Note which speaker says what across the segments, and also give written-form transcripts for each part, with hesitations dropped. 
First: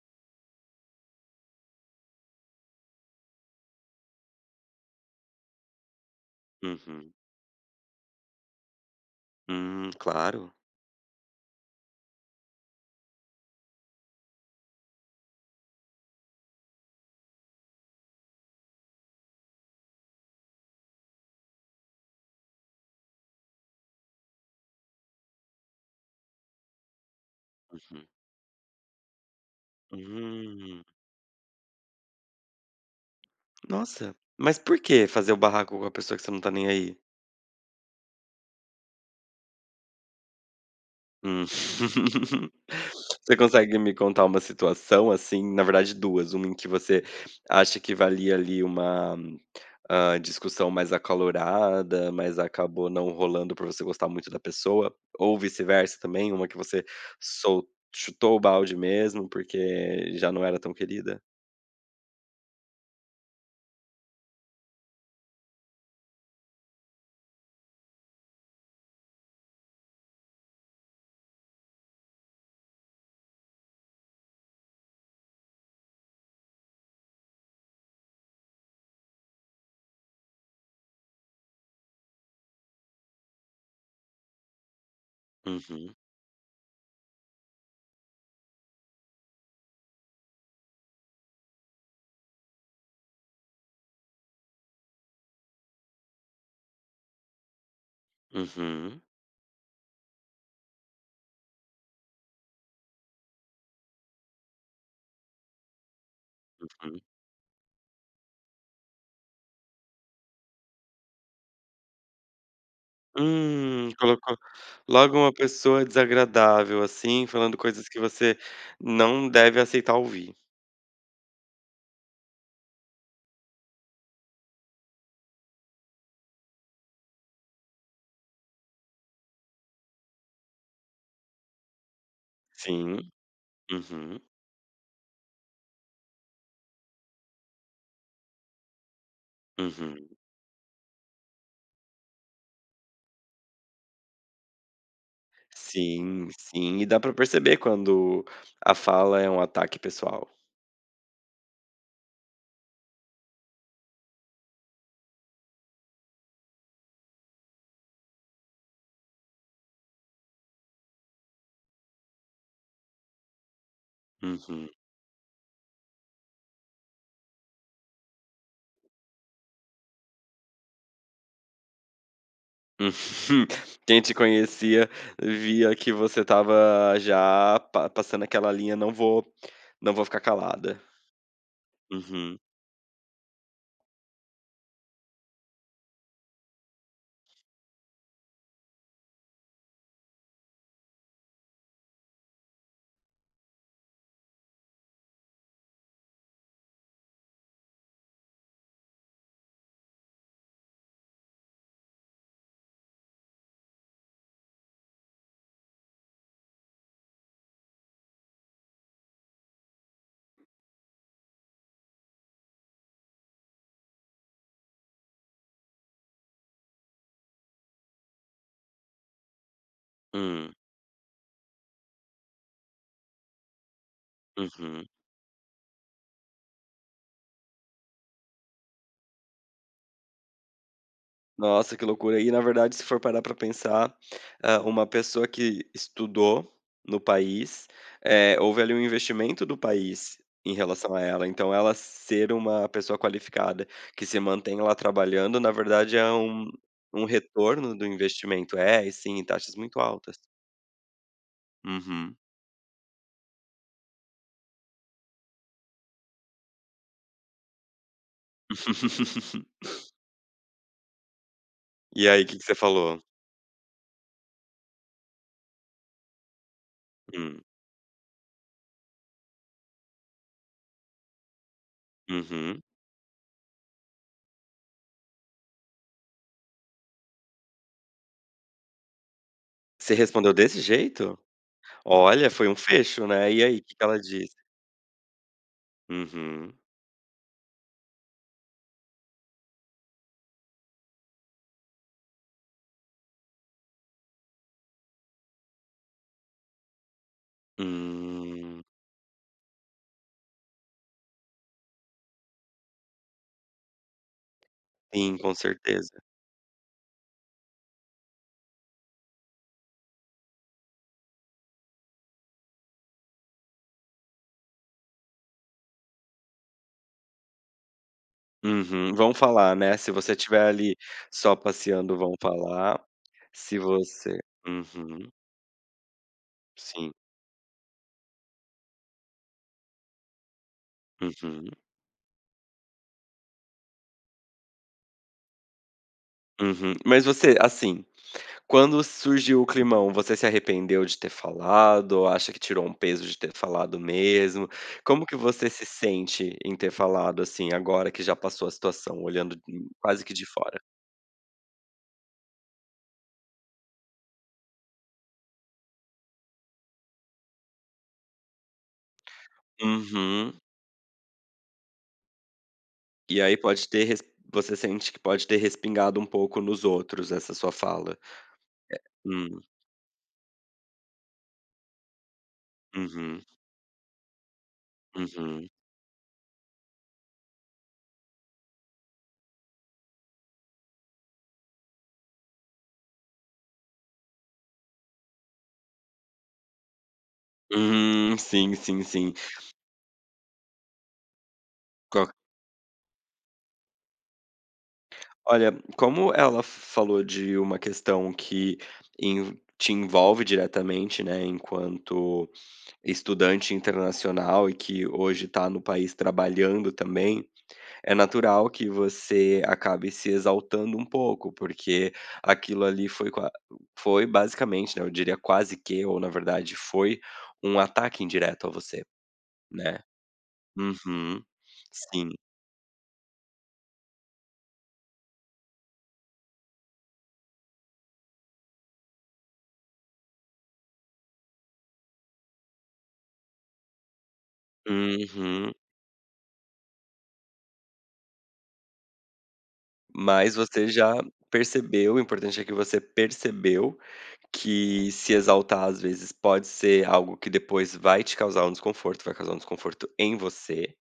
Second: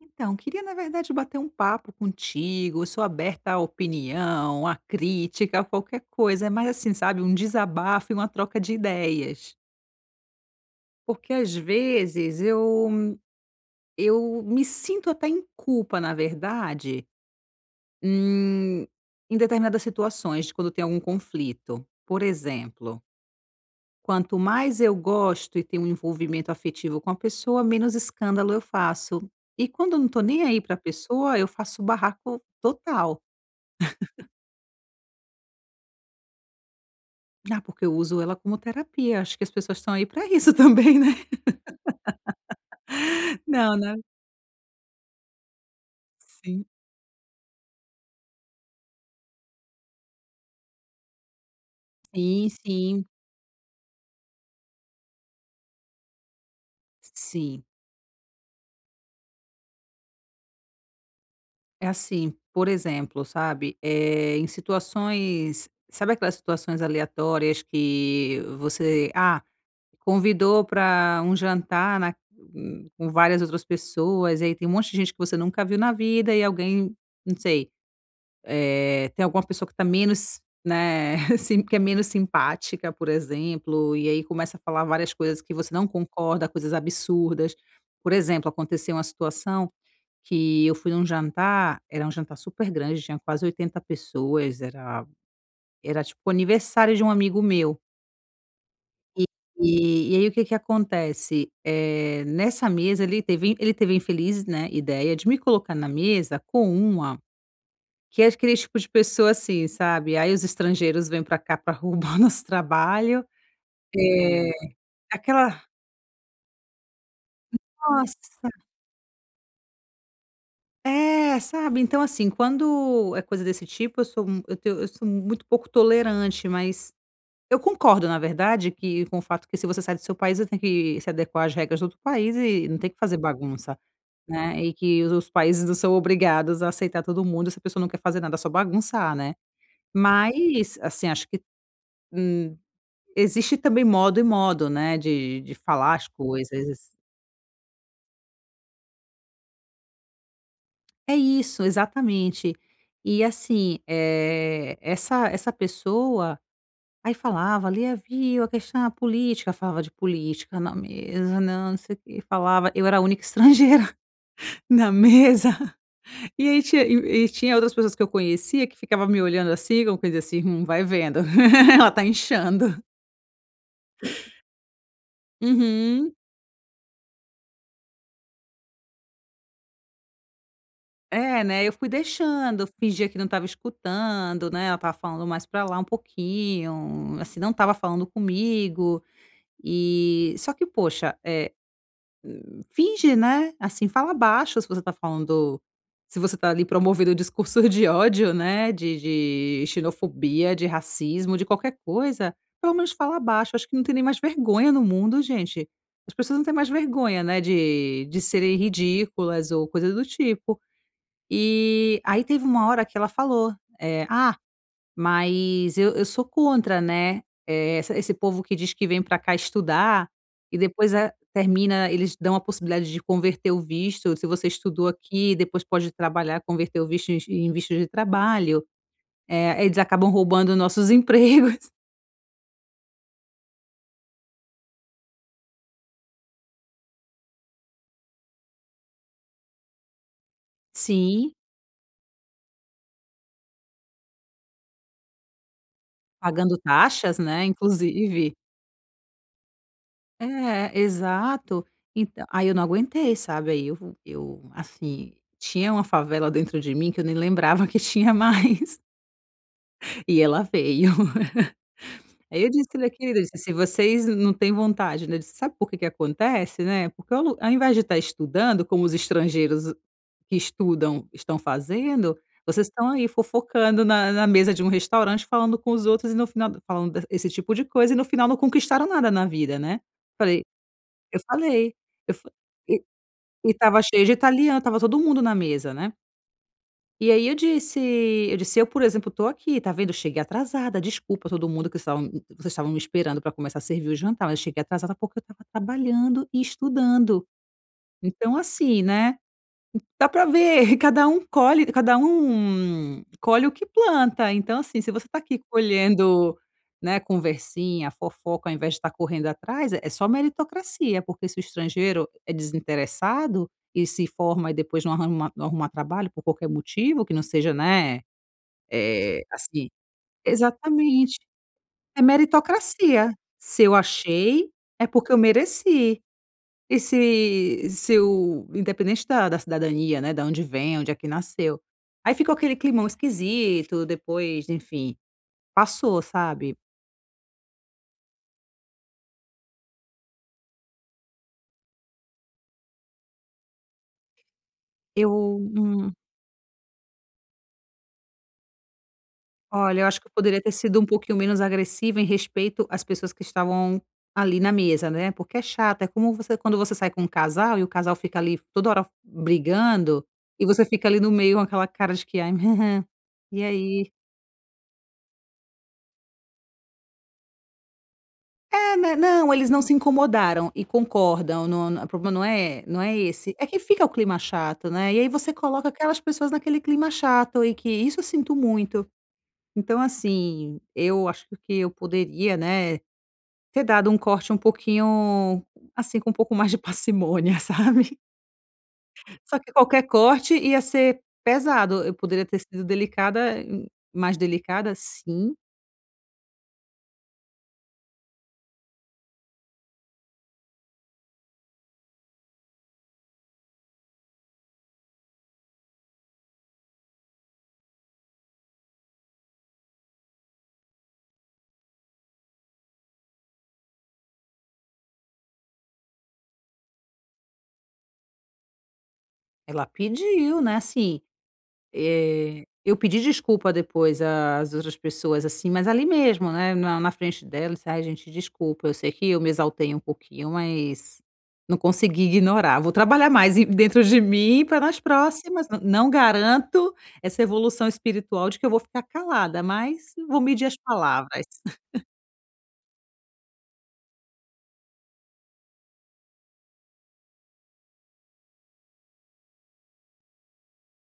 Speaker 1: Então, queria, na verdade, bater um papo contigo. Sou aberta à opinião, à crítica, a qualquer coisa, mas assim,
Speaker 2: Uhum.
Speaker 1: sabe, um desabafo e uma troca de ideias.
Speaker 2: Claro.
Speaker 1: Porque às vezes eu me sinto até em culpa, na verdade, em, em determinadas situações, de quando tem algum conflito. Por exemplo, quanto mais eu gosto e tenho um envolvimento afetivo com a pessoa, menos
Speaker 2: Uhum.
Speaker 1: escândalo eu faço. E quando eu não tô nem aí pra
Speaker 2: Hum.
Speaker 1: pessoa, eu faço barraco total.
Speaker 2: Nossa, mas por que fazer o barraco com a pessoa que você não tá nem aí?
Speaker 1: Ah, porque eu uso ela como terapia, acho que as pessoas estão aí para isso também, né.
Speaker 2: Hum. Você
Speaker 1: Não,
Speaker 2: consegue me
Speaker 1: né.
Speaker 2: contar uma situação, assim na verdade 2: uma em
Speaker 1: Sim.
Speaker 2: que você acha que valia ali uma discussão mais acalorada, mas
Speaker 1: Sim,
Speaker 2: acabou
Speaker 1: sim,
Speaker 2: não rolando por você gostar muito da pessoa, ou vice-versa também, uma que você
Speaker 1: sim.
Speaker 2: sol chutou o balde mesmo, porque já não era tão querida?
Speaker 1: É assim, por exemplo, sabe, é em situações sabe aquelas situações aleatórias que você, convidou para um jantar na com várias outras pessoas, e aí tem um monte de gente que você nunca viu na vida e alguém, não sei. Tem alguma pessoa que tá menos, né, assim, que é menos simpática, por exemplo, e aí começa a falar várias coisas que você não
Speaker 2: Uhum,
Speaker 1: concorda, coisas absurdas. Por exemplo, aconteceu uma situação que eu fui num jantar, era um jantar super grande, tinha quase 80 pessoas, era era tipo o aniversário de um amigo meu.
Speaker 2: uhum,
Speaker 1: E e aí o que que acontece, é nessa mesa ele teve a infeliz, né, ideia de me colocar na mesa com
Speaker 2: uhum.
Speaker 1: uma que é aquele tipo de pessoa assim, sabe, aí os estrangeiros vêm pra cá pra roubar nosso trabalho,
Speaker 2: Colocou
Speaker 1: eh,
Speaker 2: logo uma
Speaker 1: aquela,
Speaker 2: pessoa desagradável, assim, falando coisas que você
Speaker 1: nossa,
Speaker 2: não deve aceitar ouvir.
Speaker 1: é, sabe, então assim, quando é coisa desse tipo eu sou muito pouco tolerante, mas eu concordo na verdade que com o fato que se você sai do seu país, você tem que se adequar às regras do outro país e não tem que
Speaker 2: Sim,
Speaker 1: fazer bagunça,
Speaker 2: uhum,
Speaker 1: né, e que os países não são obrigados a aceitar todo mundo, se a pessoa não quer fazer nada, é só bagunçar, né.
Speaker 2: uhum.
Speaker 1: Mas, assim, acho que, hum existe também modo e modo, né, de falar as
Speaker 2: Sim, sim, e
Speaker 1: coisas.
Speaker 2: dá pra perceber quando a fala é um ataque pessoal.
Speaker 1: É isso, exatamente. E assim, essa pessoa aí falava ali, havia a questão é a política, falava de política na mesa, não, não sei o quê, falava eu era a única estrangeira
Speaker 2: Uhum.
Speaker 1: na mesa, e aí tinha e tinha outras pessoas que eu conhecia que ficava me olhando assim, como quem diz assim: vai vendo, ela tá inchando".
Speaker 2: Uhum. Quem te conhecia via que
Speaker 1: Uhum.
Speaker 2: você estava já pa passando aquela linha: "Não vou ficar calada".
Speaker 1: É, né, eu fui
Speaker 2: Uhum.
Speaker 1: deixando, fingia que não estava escutando, né, ela estava falando mais pra lá um pouquinho, assim, não estava falando comigo, e só que poxa, finge, né, assim, fala baixo se você tá ali promovendo o discurso de ódio, né, de xenofobia, de racismo, de qualquer coisa, pelo menos fala baixo, acho que não tem nem mais vergonha no mundo gente, as pessoas não têm mais vergonha, né, de serem ridículas ou coisa do tipo. E aí teve uma hora que ela falou, "Ah, mas eu sou contra, né, essa esse povo que diz que vem para cá estudar
Speaker 2: Hum,
Speaker 1: e depois, termina eles dão a possibilidade de converter o visto, se você
Speaker 2: uhum.
Speaker 1: estudou aqui, depois pode trabalhar, converter o visto em visto de trabalho. Eles acabam roubando nossos empregos".
Speaker 2: Nossa, que loucura. E na verdade, se for parar para pensar, uma pessoa que estudou no país, houve ali um investimento do país em relação a ela,
Speaker 1: Sim,
Speaker 2: então ela ser uma pessoa qualificada que se mantém lá trabalhando, na verdade é um
Speaker 1: pagando
Speaker 2: um
Speaker 1: taxas, né,
Speaker 2: retorno do
Speaker 1: inclusive.
Speaker 2: investimento. É, e sim, taxas muito altas.
Speaker 1: É, exato.
Speaker 2: Uhum.
Speaker 1: Então, aí eu não aguentei, sabe, aí assim, tinha uma favela dentro de mim que eu nem lembrava que tinha mais, e ela veio.
Speaker 2: E aí, o que
Speaker 1: Aí
Speaker 2: que
Speaker 1: eu
Speaker 2: você
Speaker 1: disse: "Olha,
Speaker 2: falou?
Speaker 1: querida", eu disse: "Se vocês não têm vontade", né, eu disse: "Sabe por que que acontece, né, porque
Speaker 2: Hum,
Speaker 1: ao invés de estar estudando, como os estrangeiros que estudam estão fazendo,
Speaker 2: uhum.
Speaker 1: vocês estão aí fofocando na mesa de um restaurante, falando com os outros e no final falando esse tipo de coisa e no final não conquistaram nada na vida, né".
Speaker 2: Você respondeu
Speaker 1: Falei,
Speaker 2: desse jeito?
Speaker 1: eu falei, eu
Speaker 2: Olha,
Speaker 1: fa
Speaker 2: foi um
Speaker 1: e
Speaker 2: fecho, né. E
Speaker 1: e
Speaker 2: aí, o que
Speaker 1: estava
Speaker 2: que ela
Speaker 1: cheio de
Speaker 2: disse?
Speaker 1: italiano, estava todo mundo na mesa, né.
Speaker 2: Uhum.
Speaker 1: E aí eu disse: "Eu, por exemplo, estou aqui, tá vendo, eu cheguei atrasada, desculpa a todo mundo que estavam vocês estavam me esperando para começar a servir o jantar, mas eu cheguei atrasada porque eu estava trabalhando e estudando. Então
Speaker 2: Hum.
Speaker 1: assim, né". Dá para ver, cada um colhe o que planta. Então, assim, se você
Speaker 2: Sim,
Speaker 1: está
Speaker 2: com
Speaker 1: aqui
Speaker 2: certeza.
Speaker 1: colhendo, né, conversinha, fofoca, ao invés de estar correndo atrás, é só meritocracia, porque se o estrangeiro é desinteressado e se forma e depois não arruma trabalho por qualquer motivo que não seja, né,
Speaker 2: Uhum. Vão
Speaker 1: eh,
Speaker 2: falar,
Speaker 1: assim
Speaker 2: né, se você estiver ali
Speaker 1: exatamente.
Speaker 2: só passeando,
Speaker 1: É
Speaker 2: vão falar.
Speaker 1: meritocracia.
Speaker 2: Se
Speaker 1: Se eu
Speaker 2: você
Speaker 1: achei, é
Speaker 2: Uhum.
Speaker 1: porque eu mereci.
Speaker 2: Sim.
Speaker 1: Esse seu independente da cidadania, né, da onde vem, onde é que
Speaker 2: Uhum.
Speaker 1: nasceu. Aí ficou aquele climão esquisito, depois, enfim, passou, sabe.
Speaker 2: Uhum. Mas você, assim, quando surgiu o climão, você se arrependeu de ter falado ou acha que tirou um peso de ter falado mesmo? Como que
Speaker 1: Eu,
Speaker 2: você se sente em ter falado, assim, agora que já passou a situação, olhando,
Speaker 1: olha, eu acho
Speaker 2: quase
Speaker 1: que eu
Speaker 2: que de
Speaker 1: poderia ter
Speaker 2: fora?
Speaker 1: sido um pouquinho menos agressiva em respeito às pessoas que estavam ali na mesa, né, porque é chato, é como você quando você sai com um casal e o casal fica ali toda hora brigando,
Speaker 2: Uhum.
Speaker 1: e você fica ali no meio com aquela cara de que: "Ai,
Speaker 2: E aí
Speaker 1: e
Speaker 2: pode ter
Speaker 1: aí?".
Speaker 2: res Você sente que pode ter respingado um pouco nos outros essa sua fala?
Speaker 1: É, né, não,
Speaker 2: Hum,
Speaker 1: eles não se incomodaram e concordam, não não o problema não é não é
Speaker 2: uhum,
Speaker 1: esse. É que fica o clima chato, né, e aí você
Speaker 2: uhum.
Speaker 1: coloca aquelas pessoas naquele clima chato e que isso eu sinto muito. Então assim, eu acho que eu poderia, né, ter dado um corte um pouquinho, assim, com um pouco mais de parcimônia, sabe.
Speaker 2: Sim, sim, sim.
Speaker 1: Só que qualquer corte ia ser pesado, eu
Speaker 2: Co
Speaker 1: poderia ter sido delicada, mais delicada, sim,
Speaker 2: Olha, como ela falou de uma questão que te envolve diretamente, né, enquanto estudante internacional e que hoje está no país trabalhando também, é natural que você acabe se exaltando um pouco, porque aquilo ali foi qua foi basicamente, né, eu diria quase que, ou na verdade foi, um ataque indireto a você,
Speaker 1: ela
Speaker 2: né.
Speaker 1: pediu, né, assim.
Speaker 2: Uhum. Sim.
Speaker 1: Eu pedi desculpa depois às outras pessoas, assim, mas ali mesmo, né, na frente dela, disse: "Ai gente, desculpa, eu sei que eu me exaltei um pouquinho, mas não consegui ignorar, vou trabalhar mais em dentro de mim para nas próximas,
Speaker 2: Uhum.
Speaker 1: n não garanto essa evolução espiritual de que eu vou ficar calada, mas vou
Speaker 2: Mas
Speaker 1: medir as
Speaker 2: você já
Speaker 1: palavras".
Speaker 2: percebeu, o importante é que você percebeu que se exaltar às vezes pode ser algo que depois vai te causar um desconforto, vai causar um desconforto em você.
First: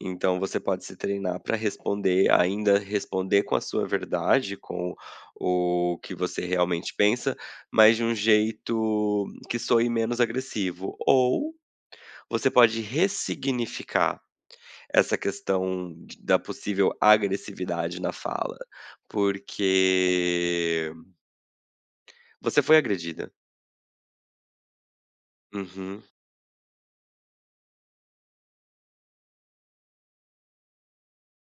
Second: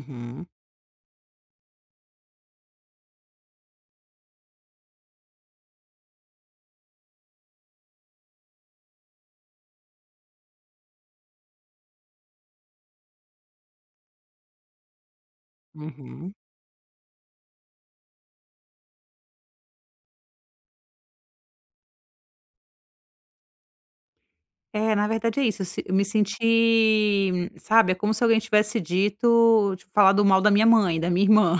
Speaker 2: Então você pode se treinar para responder, ainda responder com a sua verdade, com o que você realmente pensa, mas de um jeito que soe menos agressivo. Ou você pode ressignificar essa questão d
Speaker 1: uhum.
Speaker 2: da possível agressividade na fala, porque você foi agredida.
Speaker 1: É, na verdade é isso, eu se eu
Speaker 2: Uhum,
Speaker 1: me senti, sabe, é como se alguém tivesse dito, tipo, falado mal da minha mãe, da minha irmã.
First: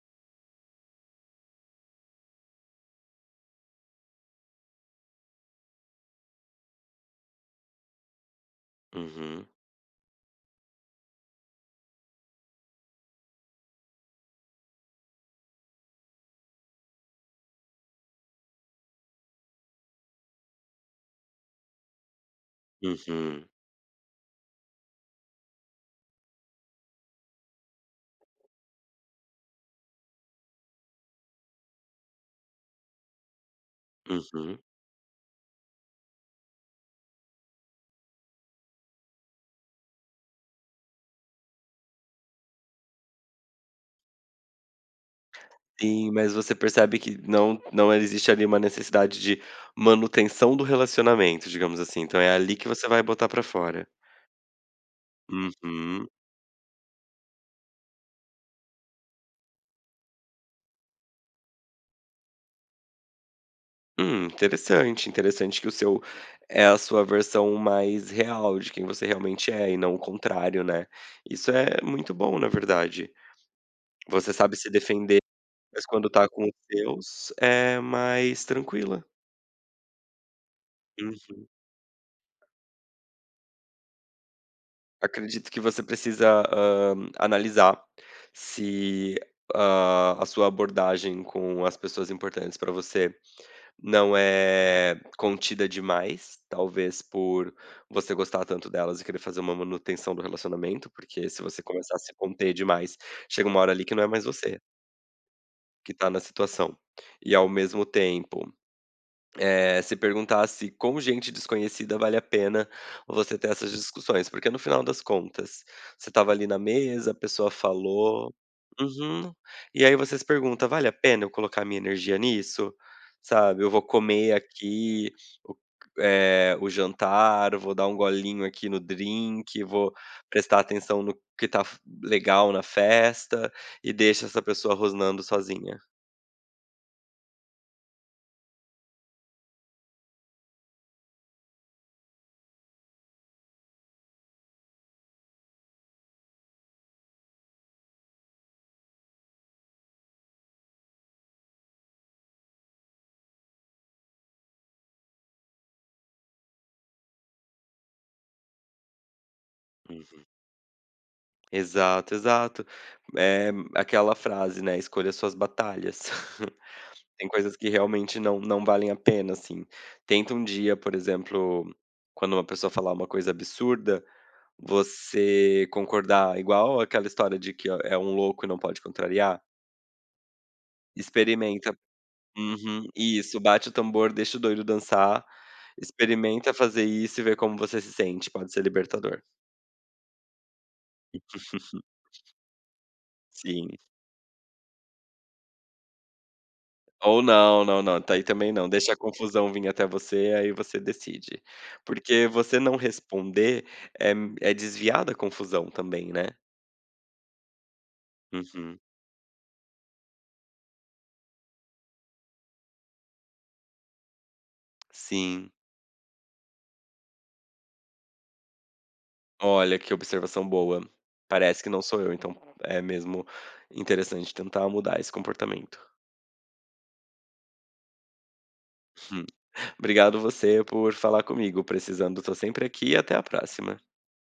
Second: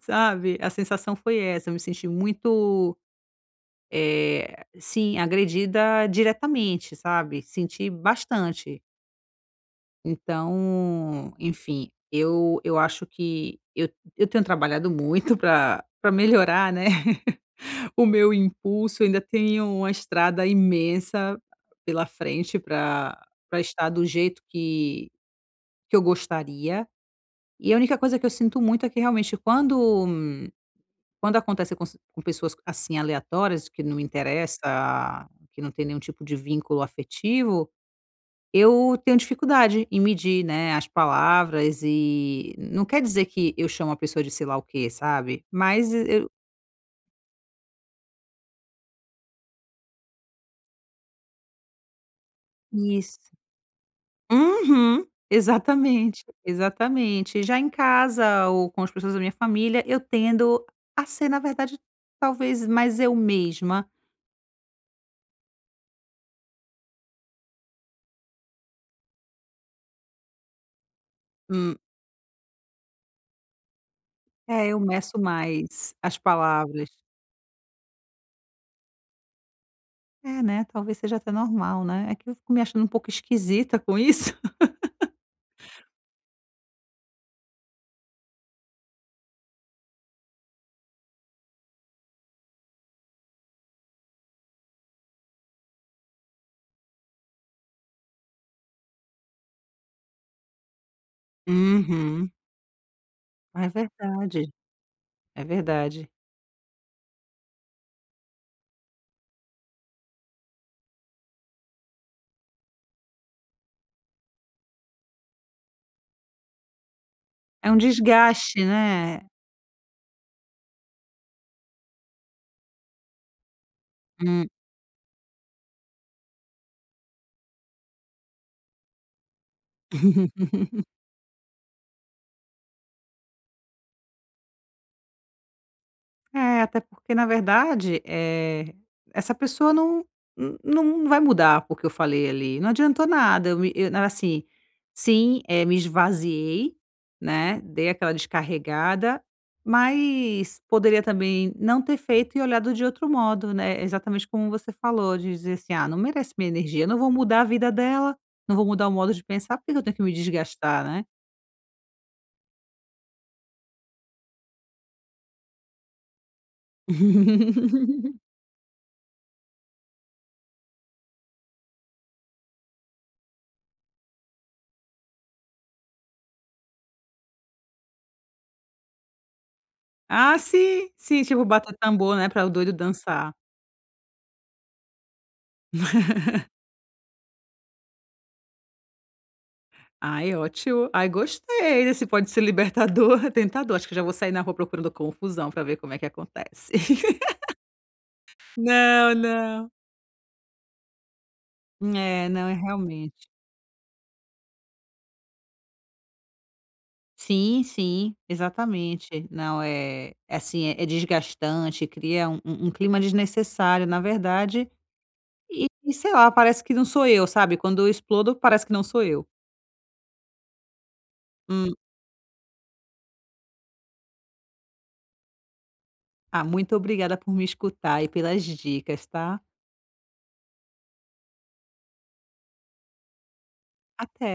Speaker 1: Sabe, a sensação foi essa, eu me senti muito, sim, agredida diretamente, sabe, senti bastante.
Speaker 2: uhum,
Speaker 1: Então, enfim, eu acho que eu tenho trabalhado muito para melhorar, né, o meu impulso. Eu ainda tenho uma estrada imensa pela frente para
Speaker 2: uhum,
Speaker 1: estar do jeito que eu gostaria. E a única coisa que eu sinto muito é que realmente quando acontece com s com pessoas assim aleatórias, que não me
Speaker 2: uhum.
Speaker 1: interessa, que não tem nenhum tipo de vínculo afetivo, eu tenho dificuldade em medir, né, as palavras e não quer dizer que eu chamo a pessoa de sei lá o quê, sabe, mas
Speaker 2: Sim,
Speaker 1: eu
Speaker 2: mas você percebe que não existe ali uma necessidade de manutenção do relacionamento, digamos assim, então é ali que você vai botar
Speaker 1: isso.
Speaker 2: pra fora.
Speaker 1: Uhum.
Speaker 2: Uhum.
Speaker 1: Exatamente, exatamente. Já em casa ou com as pessoas da minha família, eu tendo a ser, na verdade, talvez mais eu mesma.
Speaker 2: Interessante, interessante que o seu é a sua versão mais real de quem você realmente é e não o contrário, né. Isso
Speaker 1: Hum,
Speaker 2: é muito bom, na verdade. Você sabe
Speaker 1: é,
Speaker 2: se
Speaker 1: eu
Speaker 2: defender,
Speaker 1: meço
Speaker 2: mas
Speaker 1: mais
Speaker 2: quando
Speaker 1: as
Speaker 2: tá com os
Speaker 1: palavras.
Speaker 2: seus, é mais tranquila.
Speaker 1: É, né, talvez seja
Speaker 2: Hum.
Speaker 1: até normal, né. É que eu fico me achando um pouco esquisita com isso.
Speaker 2: Acredito que você precisa, hã, analisar se, hã, a sua abordagem com as pessoas importantes para você não é contida demais, talvez por você gostar tanto delas e querer fazer uma manutenção do relacionamento, porque se você começar a se
Speaker 1: Uhum.
Speaker 2: conter demais, chega uma
Speaker 1: É
Speaker 2: hora ali que não é mais
Speaker 1: verdade,
Speaker 2: você
Speaker 1: é
Speaker 2: que
Speaker 1: verdade.
Speaker 2: tá na situação. E ao mesmo tempo se perguntasse com gente desconhecida vale a pena você ter essas discussões, porque no final das contas, você estava ali na mesa, a pessoa
Speaker 1: É um
Speaker 2: falou.
Speaker 1: desgaste, né.
Speaker 2: Uhum. E aí você se pergunta: "Vale a pena eu colocar minha energia nisso?", sabe, "Eu vou comer aqui o o jantar, vou dar um golinho aqui no drink, vou prestar atenção no que tá f legal na festa", e deixa essa pessoa rosnando sozinha.
Speaker 1: É, até porque na verdade, essa pessoa não vai mudar porque eu falei ali, não adiantou nada, eu me eu na- assim, sim, é, me esvaziei, né, dei aquela descarregada, mas poderia também não ter feito e olhado de outro modo, né, exatamente como você falou, de dizer assim: "Ah, não merece minha energia, eu não vou mudar a vida dela, não vou mudar o modo de pensar, por que que eu tenho que me desgastar, né?".
Speaker 2: Exato, exato. É aquela frase, né, escolha suas batalhas. Tem coisas que realmente não valem a pena, assim. Tenta um dia, por exemplo, quando uma pessoa falar uma coisa absurda, você concordar, igual aquela história de que ó, é um louco e não pode contrariar.
Speaker 1: Ah, sim, sim, tipo
Speaker 2: Experimenta.
Speaker 1: bater tambor, né, para o doido
Speaker 2: Uhum,
Speaker 1: dançar.
Speaker 2: isso, bate o tambor, deixa o doido dançar, experimenta fazer isso e ver como você se sente, pode ser libertador.
Speaker 1: Ai, ótimo. Ai, gostei desse pode ser libertador,
Speaker 2: Sim.
Speaker 1: tentador. Acho que já vou sair na rua procurando confusão para ver como é que acontece.
Speaker 2: Ou não, não, não, tá aí também não, deixa a
Speaker 1: Não,
Speaker 2: confusão vir
Speaker 1: não.
Speaker 2: até você, aí você decide. Porque
Speaker 1: É, não, é
Speaker 2: você não
Speaker 1: realmente.
Speaker 2: responder é é desviar da confusão também, né.
Speaker 1: Sim, sim,
Speaker 2: Uhum.
Speaker 1: exatamente. Não, é é assim, é é desgastante, cria um um clima desnecessário, na verdade,
Speaker 2: Sim.
Speaker 1: e sei lá, parece que não sou eu, sabe, quando eu explodo, parece que não sou eu.
Speaker 2: Olha, que observação boa. Parece que
Speaker 1: Hum.
Speaker 2: não sou eu, então é mesmo interessante tentar mudar esse comportamento.
Speaker 1: Ah, muito obrigada por me escutar e pelas dicas,
Speaker 2: Hum.
Speaker 1: tá?
Speaker 2: Obrigado você por falar comigo, precisando tô sempre aqui e até a próxima.
Speaker 1: Até.